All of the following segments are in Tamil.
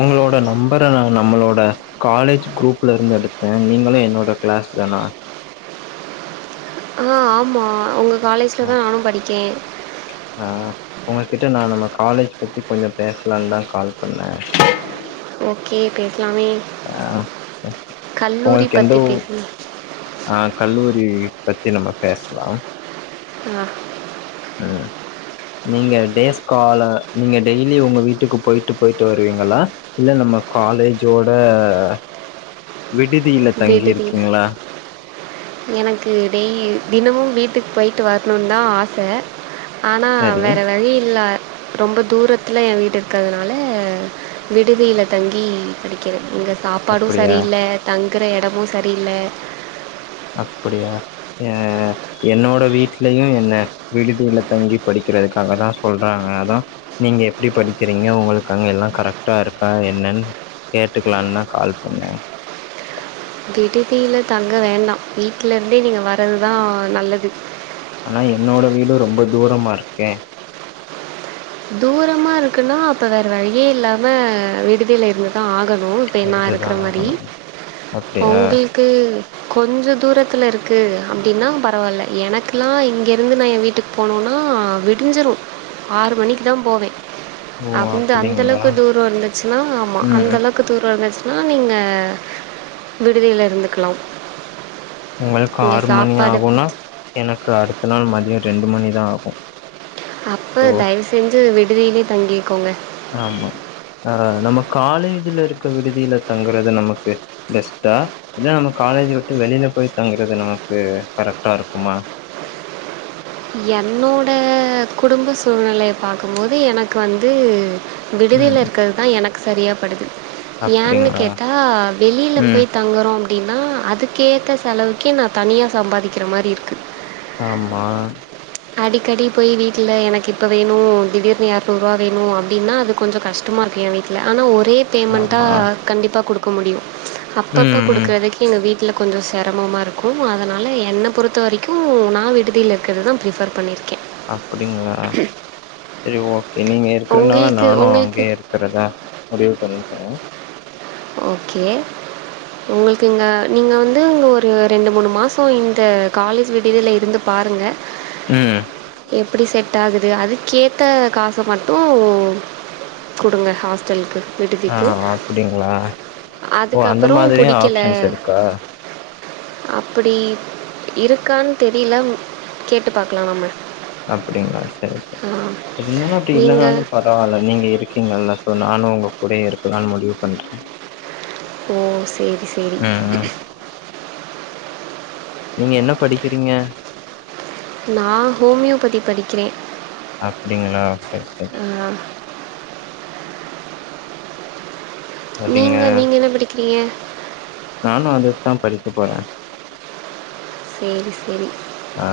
உங்களோட நம்பர நா நம்மளோட காலேஜ் குரூப்ல இருந்து எடுத்தே நீங்களு என்னோட கிளாஸ் தானா அ ஆமா உங்க காலேஜ்ல ஆ தா நானு படிக்கே ஆ உங்ககிட்ட நா நம்ம காலேஜ் பத்தி கொஞ்ச பேசலாம்னு தா கால் பண்ணே ஓகே பேஸ்லாமே ஆ உங்களுக்கு எந்த பற்றி ஊ பேசணும் ஆ கல்லூரி பத்தி நம்ம பேஸ்லா ஆ ஹ நீங்க டேஸ் கால நீங்க டெய்லி உங்க வீட்டுக்கு போயிட்டு போயிட்டு வருவீங்களா இல்ல நம்ம காலேஜோட [unintelligible] விடுதியில் பீட்டுதி எனக்கு டெய் தினமும் வீட்டுக்கு போயிட்டு வரணுன்னு தா ஆச ஆனா சரி வேற வழி இல்ல ரொம்ப தூரத்துல ஏ வீடு இருக்கறனால விடுதியில தங்கி படிக்கிறே இங்க சாப்பாடு அப்படியா சரியில்ல தங்குகற எடமு சரியில்ல அப்படியா ஏ என்னோட வீட்லயு என்ன விடுதியில தங்கி படிக்கிறதுக்காக தா சொல்றாங்க அதா நீங்க எப்டி படிக்கிறீங்க ஒங்களுக்கு அங்க எல்லா கரெக்ட்டா இருக்கா என்னன்னு கேட்டுக்கலான் தா கால் பண்ணே விடுதில தங்க வேண்ட வீட்டுல இருந்தே நீங்க வர்றதுதா நல்லது ஆனா என்னோட வீடு ரொம்ப தூரமா இர்க்கே தூரமா இருக்குன்னா அப்ப வேற வழியே இல்லாம விடுதியில இருந்து தா ஆகணு பெண்ணா இருந்துதா இருக்குற மாரி ஆகணு அப்டியா ஒங்ளுக்கு கொஞ்ச தூரத்துல இருக்கு அப்டின்னா பரவாயில்ல எனக்குல்லா இங்க இருந்து நா ஏ வீட்டுக் போனோன்னா விடிஞ்சிரு ஆறு மணிக்கு தா போவே ஓ அந்த அந்த அப்டிங்களா அளவுக்கு தூர இருந்துச்சுன்னா ஆமா அந்த ம் அளவு க்கு தூர வந்துச்சுன்னா நீங்க விடுதில இருந்துக்கலா உங்களுக்கு ஆறு மணி ஆகுனா எனக்கு அடுத்த நாள் மதியோ ரெண்டு மணி தா ஆகு அப்ப சோ தயவு செஞ்சு விடுதிலயே தங்கிக்கோங்க ஆமா ஆ நம்ம காலேஜ்ல இருக்க விடுதியில தங்குறது நமக்கு பெஸ்ட்டா இல்ல நம்ம காலேஜ் விட்டு வெளியில போய் தங்குறது நமக்கு கரெக்ட்டா இருக்குமா என்னோட குடும்ப சூழ்நிலைய பாக்கும்போது எனக்கு வந்து விடுதில ம் இருக்கதுதா எனக்கு சரியாபடுது யானு அப்டிங்களா கேட்டா வெளியில ம் போய் தங்கோறோ அப்டின்னா அதுக்கேத்த செலவுக்கே நா தனியாக சம்பாதிக்கிற மாரி இருக்கு ஆமா அடிக்கடி போய் வீட்டுல எனக்கு இப்போ வேணு திடீர்னு இறநூறுவா வேணு அப்டின்னா அது கொஞ்சோ கஷ்டோ ட்டுமா இக்கு ஏ வீட்டுல ஆனா ஒரே ஆமா பேமெண்ட்டாக கண்டிப்பாக குடுக்க முடியு அப்பப்போ ம் ம் குடுக்குறதுக்கு எங்க வீட் ட்டில கொஞ்சோ சிரமமா இருக்கு அதுனால என்ன பொறுத்த வரைக்கு நா விடுதியில இருக்கிறது தா ரிபர் பண்ணிருக்கே அப்டிங்களா சரி ஓகே நீங்க இருக்கறனால உங்களுக்கு நானு உங்களுக்கு அங்கயே இருக் கறதா முடிவு பண்ணிக்கிறே ஓகே உங்களுக்கு இங்க நீங்க வந்து இங்க ஒரு ரெண்டு மூணு மாசோ இந்த காலேஜ் விடுதில இருந்து பாருங்க ம் எப் பிடி செட் ஆகுது அதுக்கேத்த காச மட்டு குடுங்க ஹாஸ்டலுக்கு ஆ வீடுதிக்கு அப்டிங்களா ஓ அந்த மாதிரியு ஆப்ஷன்ஸ் இருக்கா அப்டி இருக்கானு தெரில கேட்டு பாக்கலா நம்ம அப்படிங்களா சேரி சேரி இருந்தாலு அப்டி நீங்கள் இல்லனாலு ப பரவால்ல நீங்க இருக்கீங்களல்ல ஸோ நானு உங்க கூட இருக்கலான்னு முடிவு பண்ணிடே ஓ சேரி சேரி ம் ம் நீங்க என்ன படிக்கிறீங்க நா ஹோமியோபதி படிக்கிறே அப்டிங்களா சேரி சேரி ஆ சரிங்க நீங்க நீங்க என்ன படிக்கிறீங்க நானு அதுக்கு தா படிக்க போறே சேரி சேரி ஆ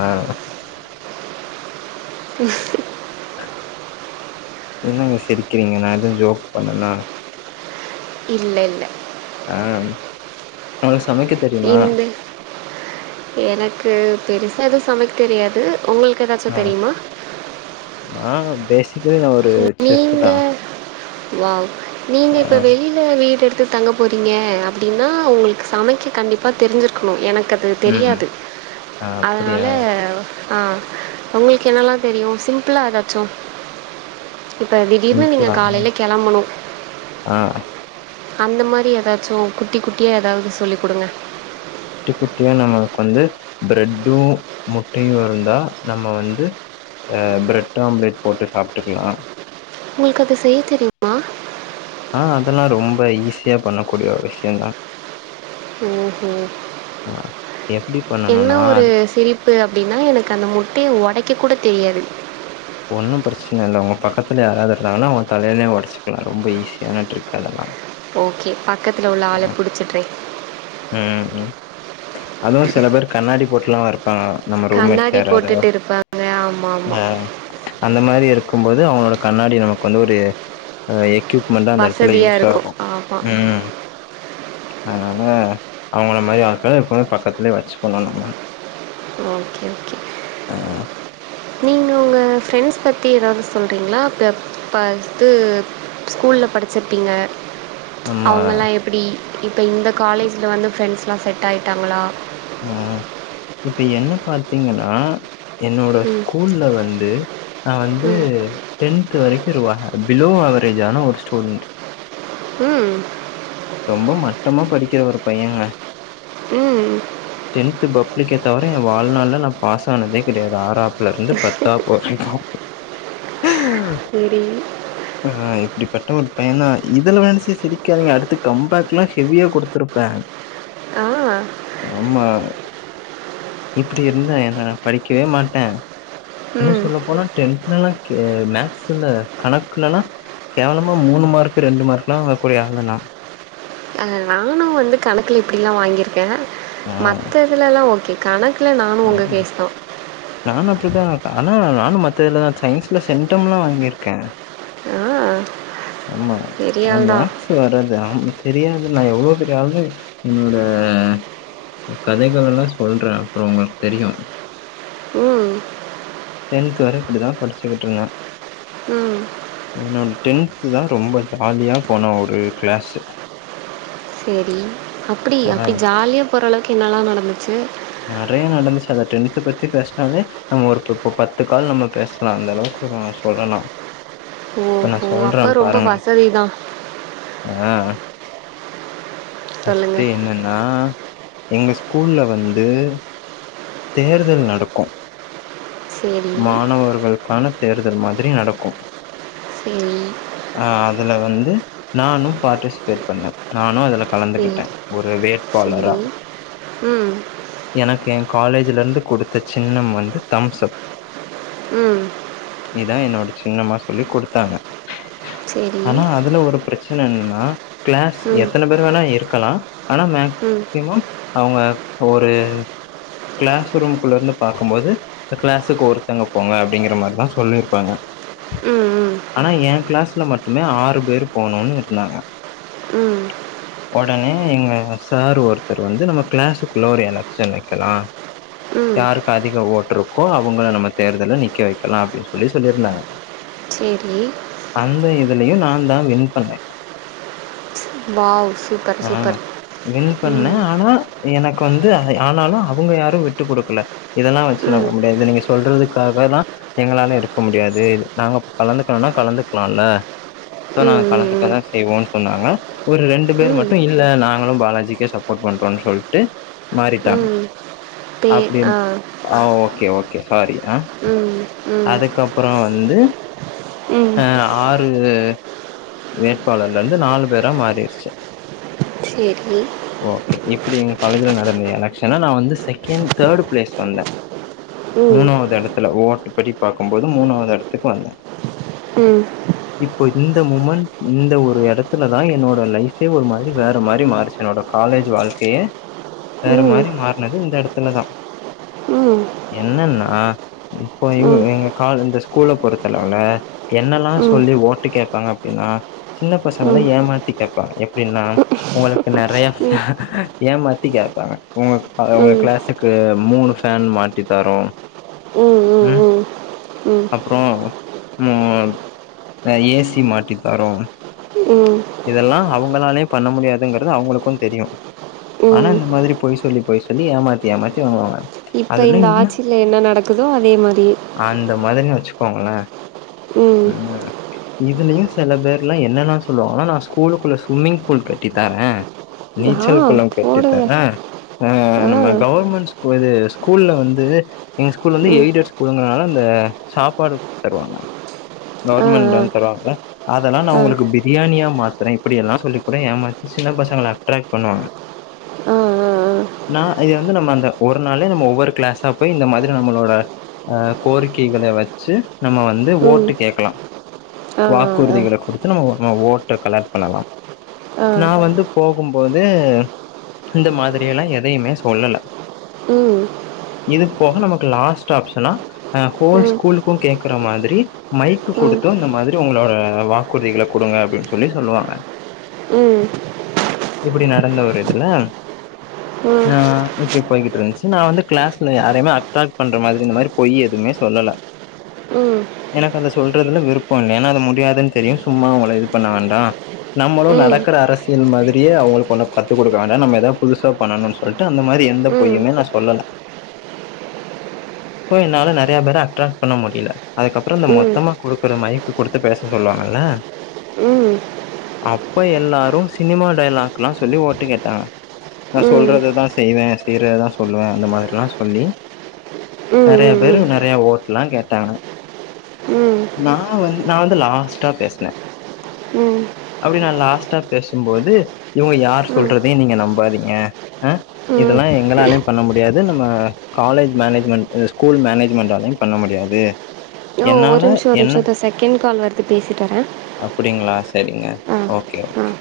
எனங்க சிரிக்கிறீங்க நா எதும் ஜோக் பண்ணேனா இல்ல இல்ல ஆ உங்கள்கக சமைக்கத் இல்ல எனக்கு பெருசா எதும் சமைக்க தெரியாது உங்களுக் க்கு ஏதாச்சு தெரியுமா ஆ ஆ பேசிக்கலி நா ஒர் நீங்க வாவ் நீங்க இப்ப ஆ வெளியி வீடு எடுத்து தங்க போறீங்க அப்டினா உங்களுக்கு சமைக்க கண்டிப்பா தெரிஞ்சிருக்கணு எனக்கு அப் அது ம் ம். தெரியாது ஆ அப்டியா அதுனால ஆ உங்களுக்கு எனல்லா தெரியு சிம்பிளா ஏதாச்சு இப்ப திடீர்னு நீங்க சிம்பிளா காலைல கெளம்பணு ஆ அந்த மாரி ஏதாச்சு குட்டி குட்டியா ஏதாவது சொல்லி குடுங்க குட்டி குட்டியா நம்மக்கு வந்து பிரெட்டு முட்டயு இருந்தா நம்ப வந்து ஆ பிரட் ஆம்லெட் போட்டு சாப்டுகலா உங்களுக்கு அது செய்ய தெரியும் ஆ அதெல்லா ரொம்ப ஈஸியா பண்ணக்கூடிய விஷயோ தா ஓ ஓ ஆ எப்டி என்ன பண்ணணுனா ஒரு அதுக்கு சிரிப் பு அப்டினா எனக்கு அந்த முட்டையை உடைக்க கூட தெரியாது ஒன்னு பிரச்சன இல்ல உங்க பக்கத்துல யாராவது இருந்தாங்கன்னா அவுங்க தலையிலையு உடச்சிக்கலா ரொம்ப ஈஸியான ட்ரிக் அதெல்லா ஓகே பக்கத்துல உள்ள ஆள பிடிச்சிட்றே ம் ம் அதுவு சில பேரு கண்ணாடி போட்டுலா வப்பாங்க நம்ம ரூம்மேட்ஸ் கண்ணாடி யாராது போட்டுட்டு இருப்பாங்க ஆமா ஆமா ஆ அந்த மாதிரி இருக்கும்போது அவங்களோட கண்ணாடி நமக்கு வந்து ஒரு எக்யூப்மெண்டா அந்த எடத்துல வசதியா இருக்கும் யூஸாகு ஆமா ம் அதனால அவங்கள மாரி ஆக்க எப்போம் பக்கத்லயே வச்சுக்கணும் நம்ம ஓகே ஓகே ஆ நீங்க உங்க ஃப்ரெண்ட்ஸ் பத்தி ஏதாவது சொல்றீங்களா ப்ர பாத்து ஸ்கூல்ல படிச்சிருப்பீங்க நம்ம அவங்கல்லா எப்டி இப்ப இந்த காலேஜ்ல வந்து ஃப்ரெண்ட்ஸ்லா செட் ஆயிட்டாங்களா ம் இப்ப என்ன பாத்தீங்கன்னா என்னோட ம் ஸ்கூல வந்து நா வந்து ம் டென்து வரைக்கு ருவாக பிலோ அவரேஜான ஒரு ஸ்டூடண்ட் ம் ரொம்ப மட்டமா படிக்கிற ஒரு பையங்க ம் டென்த்து பப்ளிக்க தவிர எ வாழ்நாள்ல் நா பாஸ் ஆனதே கெடையாது ஆறாப் ல இருந்து பத்தாப்பு வரைக்கு சரி அ இப்புடிப்பட்ட ஒரு பைய தா நா இதல நெனச்சி சிரிக்காதீங்க அடுத்து கம்பேக்லா ஹெவியா குடுத்துருப்பே ஆ ஆமா இப்பிடி இருந்த ஏ நா படிக்கவே மாட்டே இன்னு ம் சொல்ல போனா டென்த்லல்லா மேக்ஸ்ல கணக்குலல்லா கேவலமா மூணு மார்க் ரெண்டு மார்க்லா வங்கக்கூடிய ஆளுனா அது நானு வந்து கணக்குல இப்டில்லா வாங்கியிருக்கே ஆ மற்ற இதுலல்லா ஓகே கணக்குல நானு ஆ உங்க கேஸ் தா நானு அப்டிதா ஆனா நானு மத்த இதுலலா சயின்ஸ்ல சென்டம்லா வாங்கிருக்கே ஆஹ் ஆம்மா ஆன் மேக்ஸ் வராது ஆமா தெரியாது நா எவ்ளோ பெரிய ஆளுனு என்னோட கதைகலல்லா சொல்றே அப்புறம் உங்களுக்கு தெரியு ம் டென்த் வரை இப்டிதா படிச்சுக்கிட் ருந்தே ம் என்னோட டென்த்து தா ரொம்ப ஜாலியா போன ஒரு கிளாஸு சரி அப்டி அப்டி ஆ ஜாலிய போறளவுக்கு என்னல்லா நடந்துச்சு நெறையா நடந்துச்சு அத டென்த்து பத்தி பேஸ்னாவே நம்ம ஒரு இப்பப்ப பத்து கால் நம்ம பேசலா அந்த அளவுக்கு நா சொல்லலா இப்ப நா ஓஹோ சொல்ற அப்போ ரொம்ப பாருங்கஸ வசதி தான் ஆ ஃபஸ்ட்டு சொல்லுங்கள் என்னனா எங்க ஸ்கூல வந்து தேர்தல் நடக்கு சரி மாணவர்களுக்கான தேர்தல் மாதிரி நடக்கு சரி ஆ அதல வந்து நானும் பார்ட்டிசிபேட் பண்ண நானு அதுல சரி கலந்துகிட்டே ஒரு வேட்பாளரா சரி ம் எனக்கு எ காலேஜ்ல இருந்து குடுத்த சின்னம் வந்து தம்ஸ் அப் ம் இதா என்னோட சின்னம்மா சொல்லி குடுத்தாங்க சரி ஆனா அதுல ஒரு பிரச்சன என்னன்னா கிளாஸ் ம் எத்தன பேர் வேணா இருக்கலா ஆனா மேக் ம் சிமம் அவங்க ஒரு கிளாஸ் ரூமக்குள்ள இருந்து பாக்கம்போது கிளாஸ் பத்துக்கு ஒருத்தங்க போங்க அப்படிங்கிற மாரிதா சொல்லியிருப்பாங்க ம் ம் ஆனா ஏ கிளாஸ்ல மட்டுமே ஆறு பேர் போனுன்னு இருந்தாங்க ம் ஒடனே எங்க சார் ஒருத்தர் வந்து நம்ம கிளாஸுக்குள்ள ஒரு எலெக்ஷன் வைக்கலா ம் யாருக்கு அதிக ஓட்டுருக்கோ அவங்கள நம்ம தேர்தல நிக்க வைக்கலா அப்படின்னு சொல்லி சொல்லியிருந்தாங்க செரி அந்த இதுலயு நா தா வின் பண்ணே வாவ் சூப்பர் ஆ சூப்பர் வின் பண்ணே ம் ஆனா எனக்கு வந்து ஆனாலு அவுங்க யாரு விட்டு குடுக்கல இதெல்லா வச்சுலா ம் முடியாது நீங்க சொல்றதுக்காக தா எங்களால இருக்க முடியாது நாங்க கலந்துக்கணுனா கலந்துக்லால சோ நாங்க ம் ம் கலந்துக்கதா செய் வோன்னு சொன்னாங்க ஒரு ரெண்டு பேர் ம் ம் மட்டு இல்ல நாங்களு பாலாஜிக்கே சப்போட் பண்றோன்னு சொல்ட்டு மாறிட்டாங்க ம் பே அப்படி ஆ ஆ ஓகே ஓகே சாரி ம் ம் அதுக்கப்பறோ வந்து ம் ஆ ஆறு வேட்பாளர் ல இருந்து நாலு பேரா மாறிருச்சு சேரி ஓகே இப்படி எங்க காலேஜ்ல நடந்த எலக்ஷனா நா வந்து செகண்ட் தேர்டு பிளேஸ் வந்தே ம் மூணாவது எடத்துல ஓட்டு படி பாக்கும்போது மூணாவது எடத்துக்கு வந்தே ம் இப்போ இந்த மூமென்ட் இந்த ஒரு எடத்துல தா என்னோட லைஃபே ஒரு மாதிரி வேற மாதிரி மாறிச்சு என்னோட காலேஜ் வாழ்க்கையே ம் வேற ம் மாரி மாறனது இந்த எடத்துலதா ம் என்னன்னா இப்ப எ ம் ம் எங்க காலு இந்த ஸ்கூல்ல பொறுத்தலவல என்னல்லா ம் ம் ம் சொல்லி ஓட்டு கேட்பாங்க டின்னா சின்ன ம் பசங்கள ஏமாத்தி கேட்பாங்க எப்டின்னா உங்களுக்கு நெறைய ஏமாத்தி கேப்பாங்க உங்க உங்க கிளாஸ் க்கு மூணு ஃபேன் மாட்டி தரோ ட்ட்ட் ம் அப்பறோ ம் ஏ சி மாட்டித்தரோ ம் இதெல்லா அவங்களாலயே பண்ண முடியாதுங்கறது அவங்களுக்கு தெரியு ஆனா ம் இந்த மாதிரி போய் சொல்லி போய் சொல்லி ஏமாத்தி ஏமாத்தி வாங்குவாங்க இப்ப அதுல இந்த இன்னு ஆட்சில என்ன நடக்குதோ அதே மாரியே அந்த மாதிரி வச்சுக்கோங்களே ம் இதுலயும் சில பேர்ல என்னன்னா சொல்லுவாங்கன்னா நா ஸ்கூலுக்குள்ள சும்மிங் பூல் கட்டி தரே ஆ நீச்சல் குளம் கட்டித் போடுங்க தரே ஆ நம்ம கவுர்மெண்ட் ஸ்கூ இது ஸ்கூல்ல வந்து எங்க ஸ்கூல் வந்து ம் எய்டட் ஸ்கூல்ங்கறனால அந்த சாப்பாடு தருவாங்க ஆ கவர்மெண்ட் ஆ லோன் தருவாங்கல்ல அதெல்லா நா ஆ உங்களுக்கு பிரியாணியா மாத்தரே இப்டில்லா சொல்லி கூட ஏமாத்தி சின்ன பசங்கள அட்ராக்ட் பண்ணுவாங்க அ நா இது வந்து நம்ம அந்த ஒரு நாளே நம்ம ஒவ்வொரு கிளாஸா போய் இந்த மாத்ரி நம்மளோட அ கோரிக்கைகள வெச்சு நம்ம வந்து ம் ஓட்டு கேக்கலா ஆ ஆ ஆ குறுதிகள குடுத்து நம்ம ஓட்ட கலெக்ட் பண்ணலா ஆ நா வந்து போகும்போது இந்த மாதிரி எல்லா எதையுமே சொல்லல ம் இது போக நமக்கு லாஸ்ட் ஆப்ஷனா அ ஹோல் ம் ம் ஸ்கூலுக்கு கேக்குற மாத்ரி மைக்கு ம் குடுத்து இந்த மாத்ரி உங்களோட வாக்குறுதிகள குடுங்க அப்டின் சொல்லி சொல்லுவாங்க ம் இப்டி நடந்த ஒரு இதுல ம் அ இப்டி போய்கிட்டு இருந்துச்சி நா வந்து க்ளாஸில யாரையுே அட்ராக்ட் பண்ற மாத்ரி இந்த மாத்ரி பொய் எதுமே சொல்லல [inaudible] எனக்கு அத சொல்றதுல விருப்போ இல்ல ஏனா அது முடியாதுன் தெரியு சும்மா அவுங்கள இது பண்ண வேண்டா நம்மளு நடக்கற ம் அரசியல் மாத்ரியே அவுங்களுக்கு ஒன்னு கத்து குடுக்க வேண்டா நம்ம எதா புதுசா பண்ணணு சொல்ட்டு அந்த மாரி எந்த பொய்யுமே நா சொல்லல [inaudible] அப்போ என்னால நெறைய பேர அட்ராக்ட் பண்ண முடியல அதுக்கப்றோ இந்த மொத்தமா குடுக்குற மைக் குடுத்து பேச சொல்லுவாங்கல்ல ம் அப்ப எல்லாரு சினிமா டைலாக்ல்லா சொல்லி ஓட்டு கேட்டாங்க நா ம் ம் சொல்றதுதா செய்வே செய்யறதுதா சொல்லுவே அந்த மாதிரில்லா சொல்லி ம் நெறையா ம் பேரு நெறையா ஓட்ல்லா கேட்டாங்க ம் ம் நா வந்து நா வந்து லாஸ்டா பேசுனே ம் அப்டி நா லாஸ்டா பேசும்போது இவுங்க யார் ம் சொல்றதையு நீங்க நம்பாதீங்க அ ம் இதெல்லா எங்களாலயு பண்ண முடியாது நம்ம காலேஜ் மேனேஜ்மெண்ட் ஸ்கூல் மேனேஜ்மெண்ட்டாலயு பண்ண முடியாது ஆ ஒரு என்னால நிமிஷோ ஒரு நிமிஷோ இந்த செகண்ட் கால் வருது பேசிட்டு வரே அப்படிங்களா செரிங்க ஓகே ஆ ஓகே